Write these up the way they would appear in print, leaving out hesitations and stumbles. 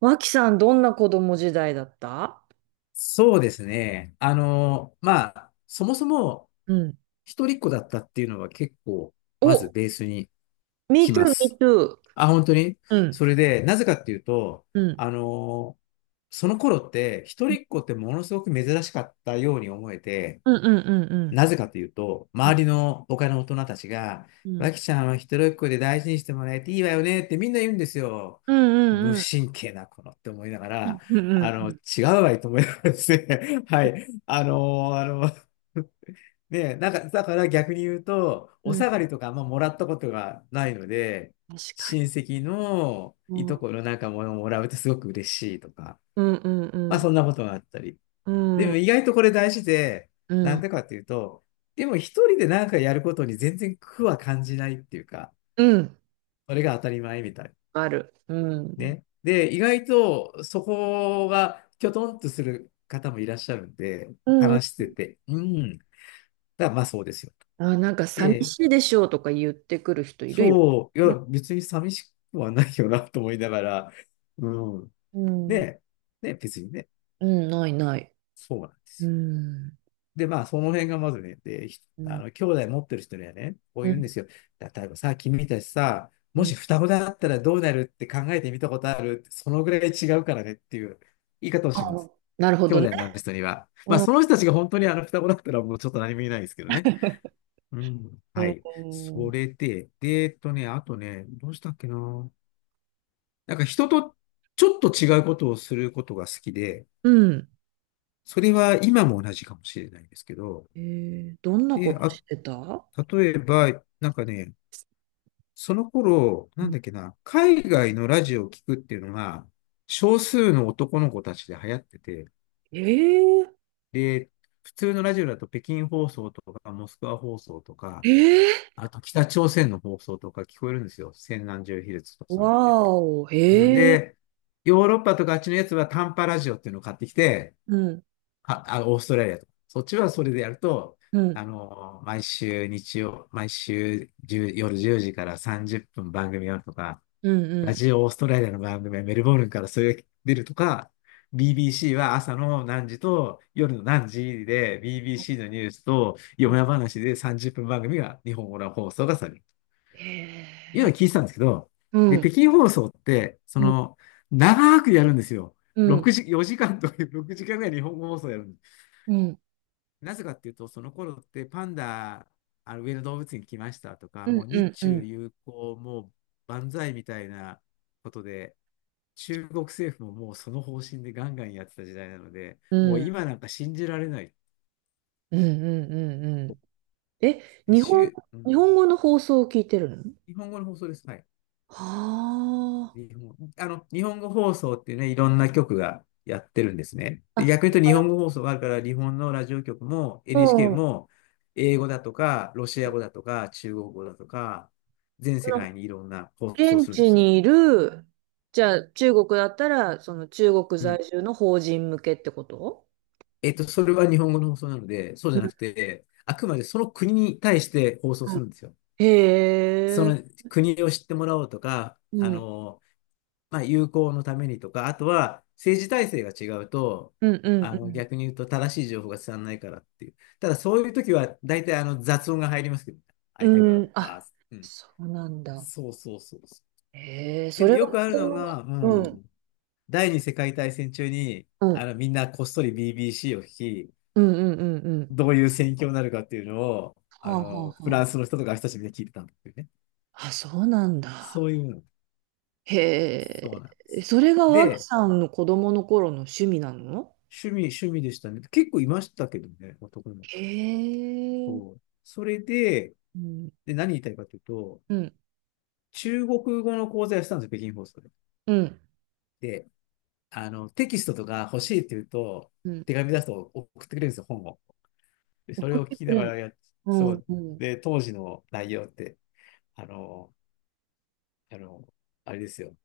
脇さん、どんな子供時代だった？そうですね。まあ、そもそもうん。一人っ子だったっていうのは結構、まずお。ベースに me 来 too, ま me す。too. あ、本当にうん、それで、なぜかっていうと、うん、あの、その頃って一うん、人っ子ってものすごく珍しかったように思えて、うん。うん、うん、なぜかというと、周りの他の大人たちが、うん、わきちゃんは一人っ子で大事にしてもらえていいわよねってみんな言うんですよ。うん、う無ん、うん、神経な子のって思いながら、うん、うん。違うわいと思いながらですね。はい。ーあの、ね、なんか、だから逆に言うと、うおんう下がん。りとかあんまもらったことがないので、確か親に。戚のういとん、このなんかものをもらうとすごく嬉しいとか、うん、うまあん、そんなことがあったり。うでん、うん、も意外とこれ大事で、うなんん。でかっていうと、でも一人で何かやることに全然苦は感じないっていうか、それが当たり前みたい。ある。うん。ね。で、意外とそこがきょとんとする方もいらっしゃるんで、うん、うん。話してて、うん。だからまあそうですよ。あ、なんか寂で、しいでしょうとか言ってくる人いるよ。そう、いや、ね。別に寂しくはないよなと思いながら、うん。うん、ね、ね、別にね、うん。ないない。そうなんでうすよ。ん、で、まあ、その辺がまずね、で、ひうあん、の、兄弟持ってる人にはね、こうう言うんん、ですよ。例えばさ、君たちさ、うもん。し双子だったらどうなるって考えてみたことあるそのぐらい違うからねっていう言い方をしまあ、す。なるほ兄どね。弟になる人には。まあ、うん、その人たちが本当に双子だったらもうちょっと何も言えないですけどね。うん。うはい。そん。れで、で、あとね、どうしたっけな。なんか人とちょっと違うことをすることが好きで、うん。それは今も同じかもしれないですけど、えー、どんなこで、としてた？例えば、なんかね、その頃、うなんん。だっけな、海外のラジオを聞くっていうのが、少数の男の子たちで流行ってて、えー、で、普通のラジオだと北京放送とか、モスクワ放送とか、えあと北朝鮮の放送とか聞こえるんですよ。千何十ヒルツとかー、そわれーで。お、うんえー、で、ヨーロッパとかあっちのやつは短波ラジオっていうのを買ってきて、うん、オーストラリアとか。そっちはそれでやると、うん、毎週日曜、毎週1夜10時から30分番組やるとか、うラん、ジオオーストラリアの番組はメルボルンからそれが出るとか、BBC は朝の何時と夜の何時で BBC のニュースとうよん。や話で30分番組が日本語の放送がされる。いうのえを聞いてたんですけど、ー、うで、ん、北京放送って、そうん、の、長くやるんですよ。うん、6時、4時間とか6時間ぐらい日本語放送やるんです。うん、なぜかっていうと、その頃ってパンダ、あの上野動物園来ましたとか、うん、もううん、日うん、う中ん、友好、もう万歳みたいなことで、中国政府ももうその方針でガンガンやってた時代なので、うもうん、今なんか信じられない。うんうんうん。え、で、日本、週、う日ん、本語の放送を聞いてるの？日本語の放送です。はい。は日本語放送ってね、いろんな局がやってるんですね。あ、であ、逆に言うと日本語放送があるから、日本のラジオ局も NHK もう、も英語だとか、ロシア語だとか、中国語だとか、全そ世の、界にいろんな放送を現するんで地すよ。にいる、じゃあ、中国だったら、その中国うん。在住の法人向けってこと？えっと、それは日本語の放送なので、そううじゃなくん。て、あくまでその国に対して放送するんですよ。へそのえ、国を知ってもらおうとか、うん、うん、まあ、友好のためにとか、あとは政治体制が違うと、うん、逆に言うと正しい情報が伝わらないからっていう。ただそういう時は大体あの雑音が入りますけど、う相手側ん、うがん。バーあ、ッうん。そうなんだ。そうそうそうそう。へえ、でそもれがよ子くあるのが、供。ううん、ん、第二次世界大戦中にうん、みんなこっそり BBC を聞き、うん、うん、うん、うん。どういう戦況になるかっていうのを、はああ、はのあ、フラはンスの人とか私たちみんな聞いてたんだっていうね。あ。あ、そうなんそうだ。いうの。へそうなんでえ、す。それが脇で、さんの子供の頃の趣味なの？趣味でしたね。結構いましたけどね、男の子。へそえ、う。それで、うん、で、何言いたいかというと、うん、中国語の講座やってたんですよ、北京放送で。うん、で、テキストとか欲しいって言うと、うん。手紙出すと送ってくれるんですよ、本を。で、それ送っを聞てきくなれるがの？らやっ、うそん、う。うん。で、当時の内容って、あの、あの、あれですよ。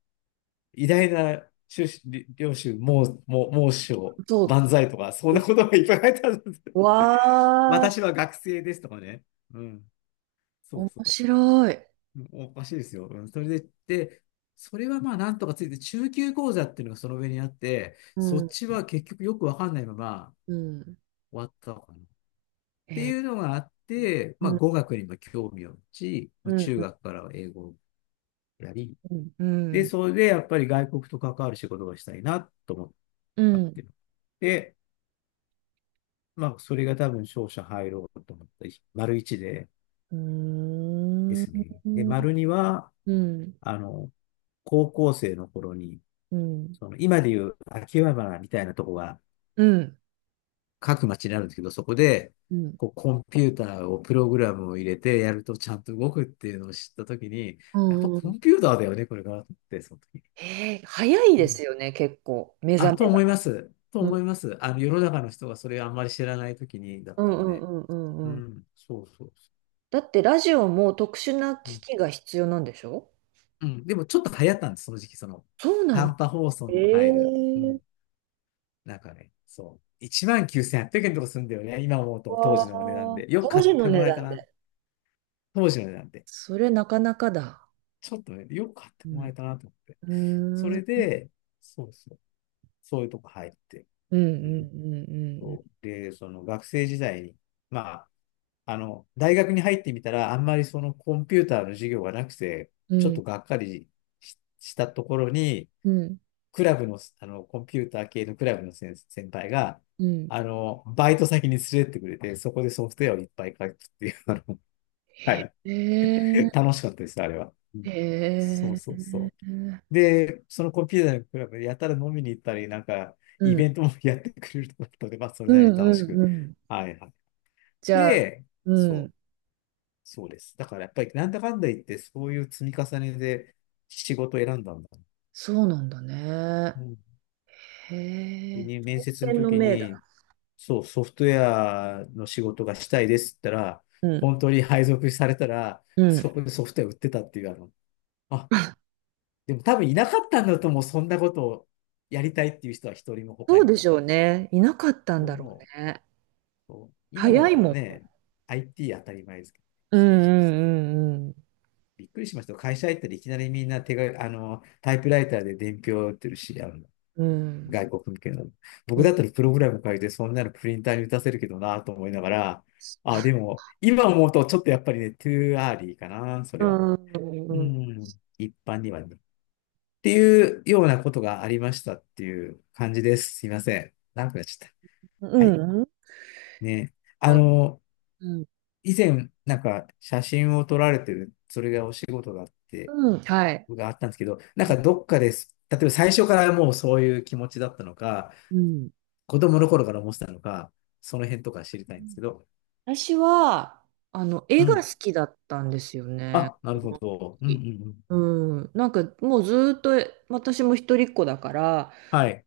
偉大な宗主領主、もう、もう師匠、そ万歳とか、そんう。なことがいっぱい書いてあるんです。わ あ、私は学生ですとかね。うん。そう面そう。白い。おかしいですよ。うんそれで、で、それはまあなんとかついて、中級講座っていうのがその上にあって、うそっん、ちは結局よくわかんないままうん。終わったのかな。っへてえいうのがあって、まあ語ー。学にも興味を持ち、うまあん中うん学からは英語をやり、うで、んそれでやっぱり外国と関わる仕事がしたいなと思ってうかん。っうん。ていうの。で、まあ、それが多分勝者入ろうと思ったり、丸1でうでーすん。ね。で、丸2は、うん。あの、高校生の頃に、うん。うん。その今でいう秋葉原みたいなとこがうん各町にあるんですけど、そこで、うんこうコンピューターをプログラムを入れてやるとちゃんと動くっていうのを知ったときに、やっぱうコん。ンピューターだよね、これがって、その時に。えー、早いうでんすよね、結構、目あ、覚とめが。思います。とう思んいます。世の中の人がそれをあんまり知らないときにだうったんうので。んううんうん。ん、そうそうそだってラジオも特殊なう。う機ん器が必要なんでしょ？うん。でもちょっと流行ったんです、その時期、その、そうなの。短波放送えの入る。うー、ん。なんかね、そう。19,800円とかするんだよね。今思うと、当わ時の値段ー、で。よく当買っ時のても値らえた段な。で。当時の値段で。それなかなかだ。ちょっとね、よく買ってうもらえたなと思って。そん。うれーん。で、そうそう。そういうとこ入って。うんううん。んそうで、その学生時代に、まあ、大学に入ってみたら、あんまりそのコンピューターの授業がなくて、うんうちょっんうん。とがっかりししたところに、うん。クラブの、コンピューター系のクラブの先輩が、うん。うん。バイト先に連れてってくれて、そこでソフトウェアをいっぱい書くっていう、あの、はい。へえ、楽しかったです、あれは。うへんそうえ。うそうそん。う。で、そのコンピューターのクラブでやたら飲みに行ったり、なんか、うイんベントもやってくれるとこだったので、まあ、それうなりに楽しんく。うん。はいはい。じゃあ。で、うそう、ん。そうです。だからやっぱり、なんだかんだ言って、そういう積み重ねで仕事を選んだんだ。そうなんだね。うんへでえ。ね面接の天の時命だ。に、そう、ソフトウェアの仕事がしたいですって言ったら、うん。本当に配属されたら、うん。そこでソフトウェア売ってたっていう、あの、あ、でも多分いなかったんだと思う、そんなことをやりたいっていう人は一人もそ他うにでしは。ょうね。いなかったんだろ思う。うね。そう今だ早っいたもらん。ね、IT 当たり前ですけど、うそうそうそんうう。んびっくりしました。会社入ったらいきなりみんな手が、タイプライターで伝票を打ってるし、うんう外ん。国向けの。う僕ん。だったらプログラム書いて、そんなのプリンターに打たせるけどなと思いながら、あ、でも、今思うとちょっとやっぱりね、トゥーアーリーかな、そうれは。ん。ううん。ん、一般にはね。っていうようなことがありましたっていう感じです。すいません。長くなっちゃっうた。はい。ん。ね。あうの、ん。以前、なんか写真を撮られてる、それがお仕事だって、うん。はい。があったんですけど、なんかどっかです。例えば最初からもうそういう気持ちだったのか、うん。子供の頃から思ってたのか、その辺とか知りたいんですけど。私は、う絵がん。好きだったんですよね。あ、な子るほ供のど。うんう時。んうん。うん。なんかもうずーっと、私も一人っ子だから、はい。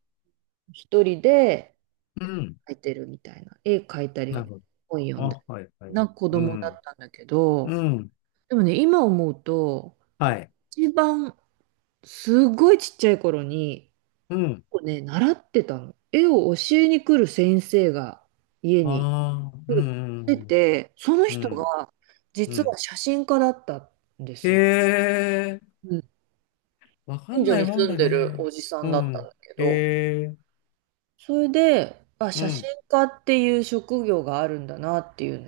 一人でうん。描いてるみたいな。絵描いたり、なるほど。本読んだあ、はいはり。い。な子う供だん。ったんだけど、うん。でもね、今思うと、はい。一番、すごいちっちゃい頃に、うん。こうね、習ってたの。絵を教えに来る先生が家あにあ、うでんうんて、そのうん。う人ん。がう実はん。写真家だった。へえ、うん。わか近ん所ないにもん住んだでるね。おじさうんだったんん。だけへど、え、それで、あ、う写真ん。家っていう職業があるんだなっていう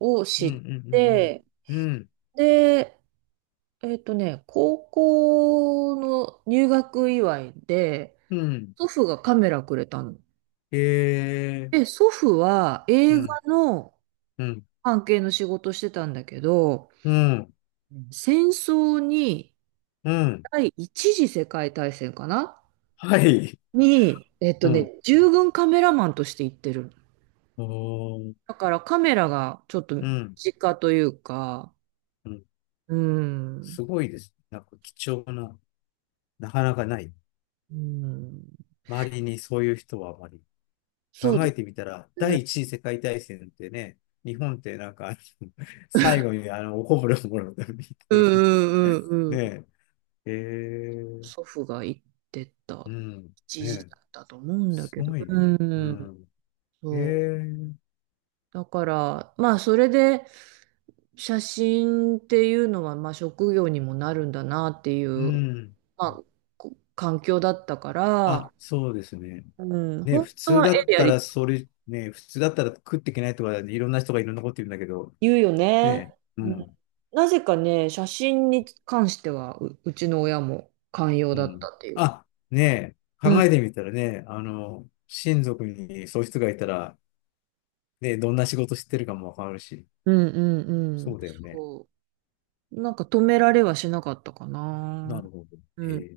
のをう知んうっんて、うんうん。で、高校の入学祝いで、うん。うん。祖父がカメラくれたの。へえ、で、祖父はう映画ん。のうん。関係の仕事してたんだけど、うん。うん、戦争に、うん。第一次世界大戦かなはい。に、うん。従軍カメラマンとして行ってる。おー。だからカメラがちょっとう身ん。近というか、うん、うん、すごいです。なんか貴重な、なかなかない。うん、周りにそういう人はあまり。そう考でえてみたら、すね。第一次世界大戦ってね、日本ってなんか、最後 におこぼれをもらうためにう行くの んうんう んうん。ねえ、えー、祖父が行ってたうん、ね一時え、だったと思うんだすけど。ごいうね。うん、ん、えそう。ー、だから、まあ、それで、写真っていうのは、まあ、職業にもなるんだなっていうう、ん。まあ、こ環境だったから、あ、そうですね。うん、ね、本普当通はだ絵っでやたりたら、い。それ、ね、普通だったら食っていけないとか、いろんな人がいろんなこと言うんだけど、言うよね。ね、ううん、ん。なぜかね、写真に関してはう、うちの親も寛容うだっん。たっていう。あ、ねえ、う考ん、えてみたらね、親族にそういう人がいたら、ね、どんな仕事してるかもわかるし、うん、うん、うそん。うだよね。そう。なんか止められはしなかったかなるな。ほど。へうん。え。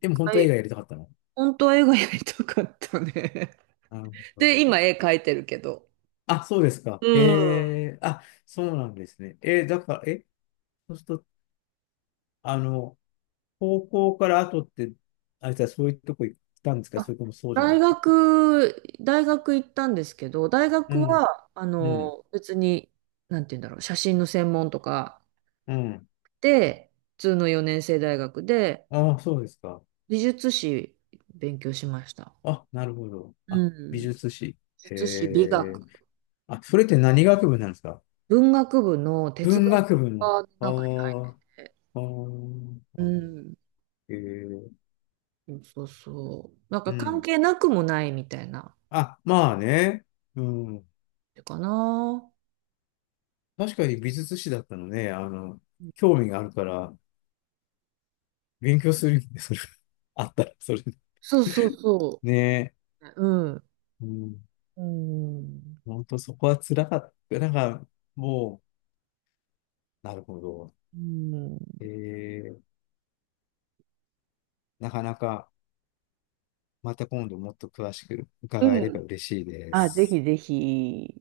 でも本は当は映い。画やりたかったの？本当は絵がやりたかったね。なる ほで、ど。今絵描いてるけど。あ、そうですか。うへん。え。あ、そうなんですね。だから、え、そうすると、あの、高校から後って、あいつはそういうとこ行ったんですか、あ、それともそうじゃな大くて。学、大学行ったんですけど、大う学ん、は、うん、別に、なんて言うんだろう、写真の専門とかうん。で、普通の4年生大学で、ああ、そうですか。美術史勉強しました。あ、なるほど。あ、う美ん。美術史。へ術史、美学、え。あ、それって何学部なんですか？文学部の哲文学学部の。科のあ中にーあって、あー、なるうほど。ん。えー、そうそう。なんうか関ん。係なくもないみたいな、あ、まあね。うん。かな。確かに美術史だったのね。興味があるから、勉強するんで、それ。あったら、それ。そうそうそねう。うん。え。うん。うん。本当そこは辛かった。なんか、もう、なるほど。うん。えー、なかなか、また今度もっと詳しくう伺えれん。ば嬉しいであ、ぜひす。ぜひ。